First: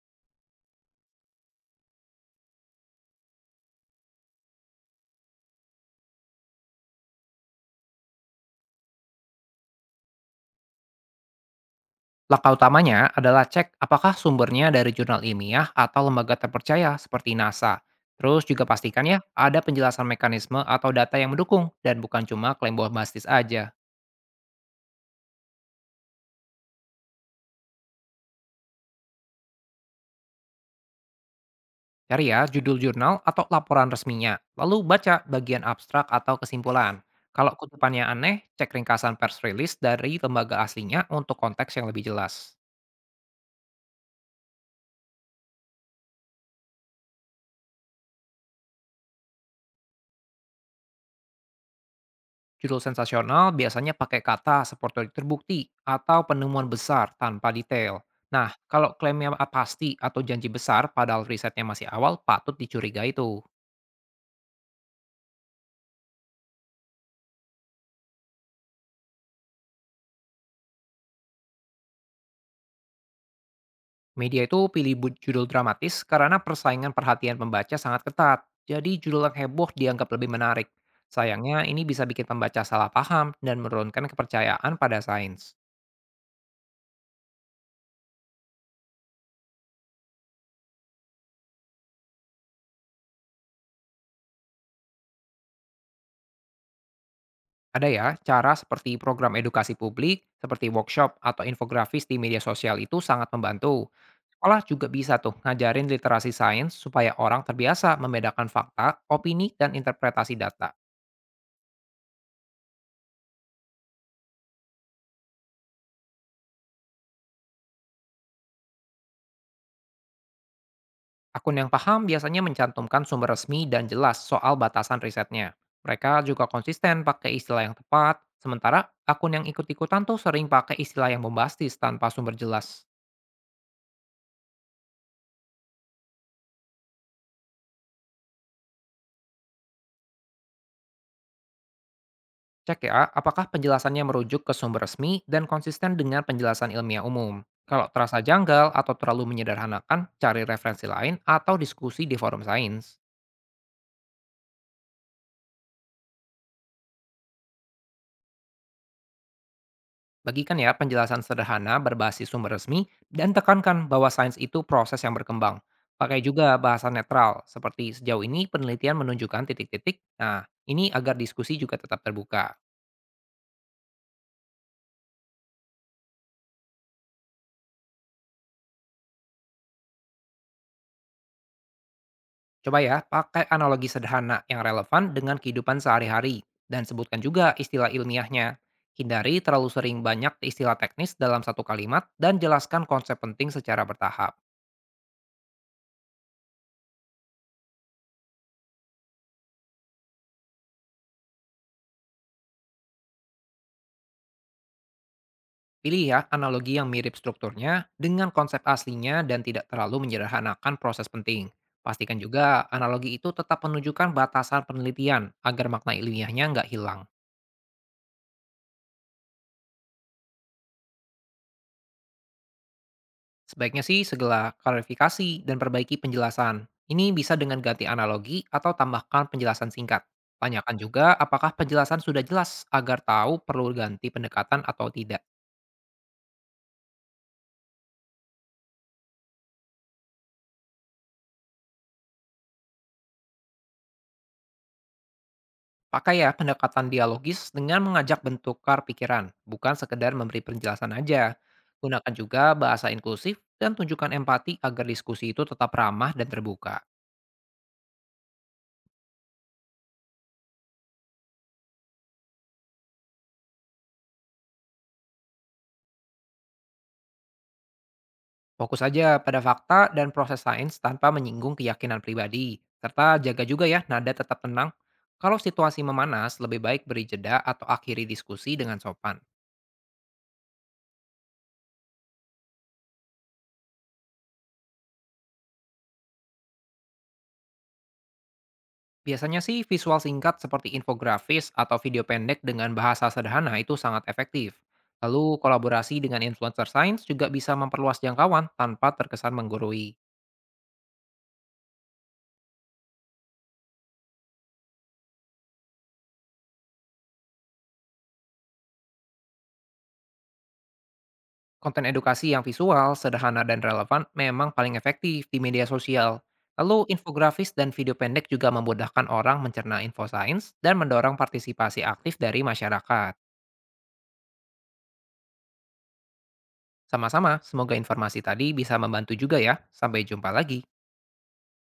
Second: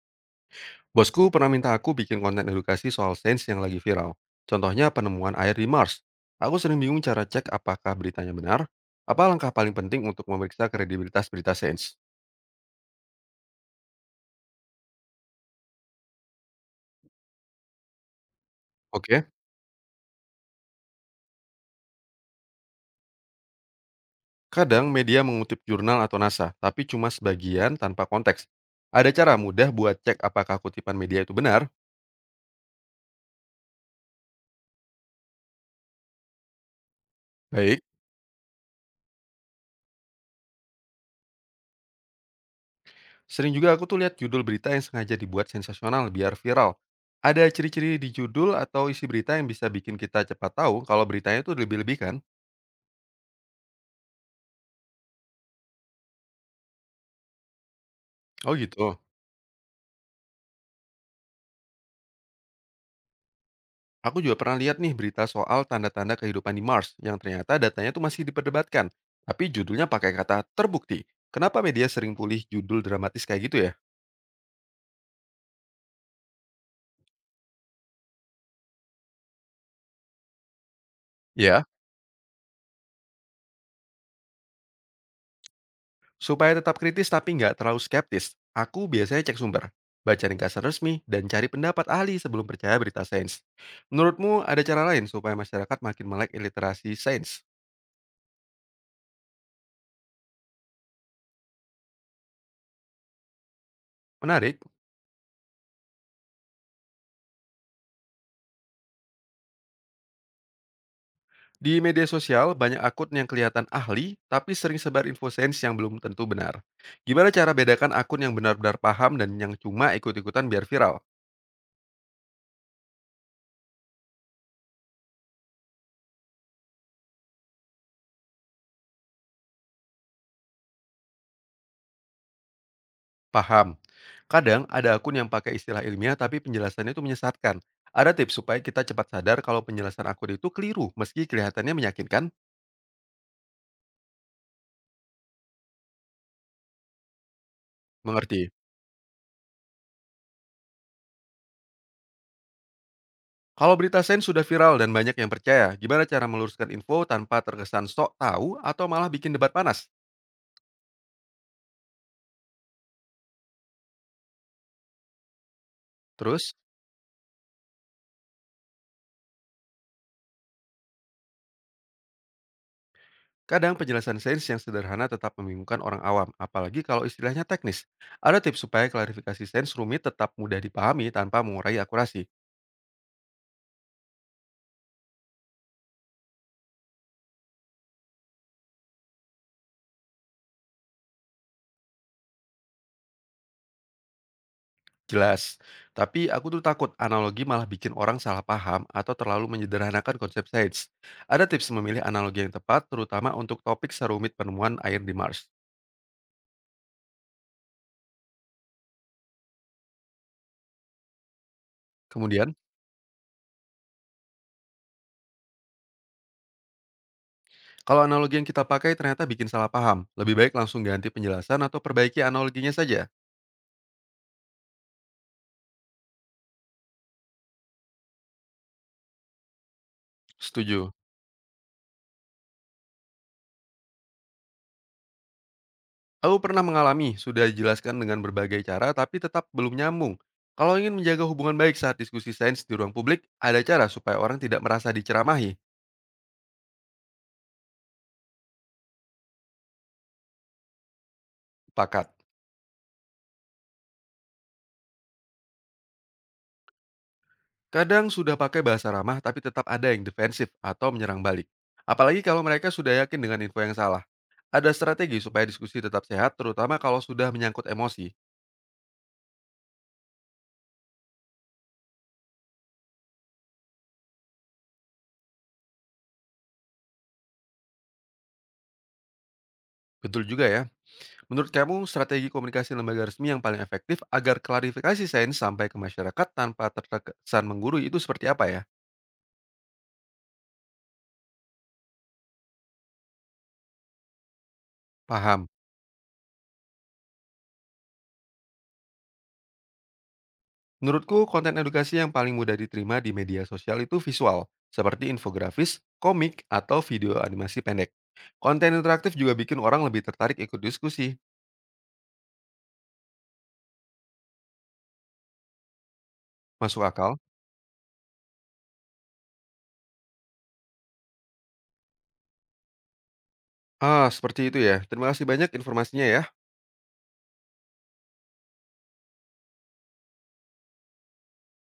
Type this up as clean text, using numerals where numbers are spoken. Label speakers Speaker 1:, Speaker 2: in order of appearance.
Speaker 1: Bosku pernah minta aku bikin konten edukasi soal sains yang lagi viral. Contohnya penemuan air di Mars. Aku sering bingung cara cek apakah beritanya benar. Apa langkah paling penting untuk memeriksa kredibilitas berita sains?
Speaker 2: Langkah utamanya adalah cek apakah sumbernya dari jurnal ilmiah atau lembaga terpercaya seperti NASA. Terus juga pastikan ya
Speaker 1: Oke,
Speaker 2: ada penjelasan mekanisme atau data yang mendukung dan bukan cuma klaim bombastis aja.
Speaker 1: kadang media mengutip jurnal atau NASA, tapi cuma sebagian tanpa konteks. Ada cara mudah buat cek apakah kutipan media itu benar?
Speaker 2: Cari ya judul jurnal atau laporan resminya, lalu baca bagian abstrak atau kesimpulan. Kalau
Speaker 1: Baik.
Speaker 2: kutipannya aneh, cek ringkasan pers rilis dari lembaga aslinya untuk konteks yang lebih jelas.
Speaker 1: Sering juga aku tuh lihat judul berita yang sengaja dibuat sensasional biar viral. Ada ciri-ciri di judul atau isi berita yang bisa bikin kita cepat tahu kalau beritanya itu lebih-lebih kan?
Speaker 2: Judul sensasional biasanya pakai kata seperti terbukti atau penemuan besar tanpa detail. Nah,
Speaker 1: Oh
Speaker 2: kalau
Speaker 1: gitu.
Speaker 2: pasti atau janji besar padahal risetnya masih awal, patut dicurigai tuh.
Speaker 1: Aku juga pernah lihat nih berita soal tanda-tanda kehidupan di Mars yang ternyata datanya tuh masih diperdebatkan. Tapi judulnya pakai kata terbukti. Kenapa media sering pulih judul dramatis kayak gitu ya?
Speaker 2: Media itu judul dramatis karena persaingan perhatian pembaca sangat ketat. Jadi judul yang heboh dianggap lebih menarik. Sayangnya
Speaker 1: Ya,
Speaker 2: ini bisa bikin pembaca salah paham dan menurunkan kepercayaan pada sains.
Speaker 1: supaya tetap kritis tapi nggak terlalu skeptis, aku biasanya cek sumber, baca ringkasan resmi, dan cari pendapat ahli sebelum percaya berita sains. Menurutmu ada cara lain supaya masyarakat makin melek iliterasi sains?
Speaker 2: Ada ya, cara seperti program edukasi publik, seperti workshop atau infografis di media sosial itu sangat membantu. Sekolah
Speaker 1: Menarik.
Speaker 2: juga bisa tuh ngajarin literasi sains supaya orang terbiasa membedakan fakta, opini, dan interpretasi data.
Speaker 1: Di media sosial, banyak akun yang kelihatan ahli, tapi sering sebar info sains yang belum tentu benar. Gimana cara bedakan akun yang benar-benar paham dan yang cuma ikut-ikutan biar viral?
Speaker 2: Akun yang paham biasanya mencantumkan sumber resmi dan jelas soal batasan risetnya. Mereka juga konsisten pakai istilah yang tepat, sementara akun yang ikut-ikutan tuh sering pakai istilah yang bombastis tanpa sumber jelas.
Speaker 1: Paham. Kadang ada akun yang pakai istilah ilmiah tapi penjelasannya itu menyesatkan. Ada tips supaya kita cepat sadar kalau penjelasan akun itu keliru meski kelihatannya meyakinkan?
Speaker 2: Cek ya, apakah penjelasannya merujuk ke sumber resmi dan konsisten dengan penjelasan ilmiah umum. Kalau terasa
Speaker 1: Mengerti.
Speaker 2: janggal atau terlalu menyederhanakan, cari referensi lain atau diskusi di forum sains.
Speaker 1: Kalau berita sains sudah viral dan banyak yang percaya, gimana cara meluruskan info tanpa terkesan sok tahu atau malah bikin debat panas?
Speaker 2: Bagikan ya penjelasan sederhana berbasis sumber resmi dan tekankan bahwa sains itu proses yang berkembang. Pakai
Speaker 1: Terus,
Speaker 2: juga bahasa netral, seperti sejauh ini penelitian menunjukkan titik-titik. Nah, ini agar diskusi juga tetap terbuka.
Speaker 1: kadang penjelasan sains yang sederhana tetap membingungkan orang awam, apalagi kalau istilahnya teknis. Ada tips supaya klarifikasi sains rumit tetap mudah dipahami tanpa mengurangi akurasi.
Speaker 2: Coba ya, pakai analogi sederhana yang relevan dengan kehidupan sehari-hari dan sebutkan juga istilah ilmiahnya. Hindari terlalu sering banyak istilah teknis dalam satu kalimat dan jelaskan konsep penting secara bertahap.
Speaker 1: Jelas. Tapi aku tuh takut analogi malah bikin orang salah paham atau terlalu menyederhanakan konsep sains. Ada tips memilih analogi yang tepat, terutama untuk topik serumit penemuan air di Mars.
Speaker 2: Pilih ya analogi yang mirip strukturnya dengan konsep aslinya dan tidak terlalu menyederhanakan proses penting. Pastikan juga
Speaker 1: Kemudian,
Speaker 2: analogi itu tetap menunjukkan batasan penelitian agar makna ilmiahnya nggak hilang.
Speaker 1: kalau analogi yang kita pakai ternyata bikin salah paham, lebih baik langsung ganti penjelasan atau perbaiki analoginya saja.
Speaker 2: Sebaiknya sih segala klarifikasi dan perbaiki penjelasan. Ini bisa dengan ganti analogi atau tambahkan penjelasan singkat. Tanyakan
Speaker 1: Setuju.
Speaker 2: juga apakah penjelasan sudah jelas agar tahu perlu ganti pendekatan atau tidak.
Speaker 1: Aku pernah mengalami, sudah dijelaskan dengan berbagai cara tapi tetap belum nyambung. Kalau ingin menjaga hubungan baik saat diskusi sains di ruang publik, ada cara supaya orang tidak merasa diceramahi.
Speaker 2: Pakai ya pendekatan dialogis dengan mengajak bentukar pikiran, bukan sekedar memberi penjelasan aja. Gunakan
Speaker 1: Pakat.
Speaker 2: juga bahasa inklusif dan tunjukkan empati agar diskusi itu tetap ramah dan terbuka.
Speaker 1: Kadang sudah pakai bahasa ramah tapi tetap ada yang defensif atau menyerang balik. Apalagi kalau mereka sudah yakin dengan info yang salah. Ada strategi supaya diskusi tetap sehat, terutama kalau sudah menyangkut emosi.
Speaker 2: Fokus saja pada fakta dan proses sains tanpa menyinggung keyakinan pribadi, serta jaga juga ya nada tetap tenang. Kalau situasi memanas, lebih baik beri jeda atau akhiri diskusi dengan sopan.
Speaker 1: Betul juga ya. Menurut kamu, strategi komunikasi lembaga resmi yang paling efektif agar klarifikasi sains sampai ke masyarakat tanpa terkesan menggurui itu seperti apa ya?
Speaker 2: Biasanya sih visual singkat seperti infografis atau video pendek dengan bahasa sederhana itu sangat efektif. Lalu
Speaker 1: Paham.
Speaker 2: kolaborasi dengan influencer sains juga bisa memperluas jangkauan tanpa terkesan menggurui.
Speaker 1: Menurutku, konten edukasi yang paling mudah diterima di media sosial itu visual, seperti infografis, komik, atau video animasi pendek. Konten interaktif juga bikin orang lebih tertarik ikut diskusi.
Speaker 2: Konten edukasi yang visual, sederhana, dan relevan memang paling efektif di media sosial. Lalu
Speaker 1: Masuk akal?
Speaker 2: infografis dan video pendek juga memudahkan orang mencerna info sains dan mendorong partisipasi aktif dari masyarakat.
Speaker 1: Ah, seperti itu ya. Terima kasih banyak informasinya ya.
Speaker 2: Sama-sama, semoga informasi tadi bisa membantu juga ya. Sampai jumpa lagi.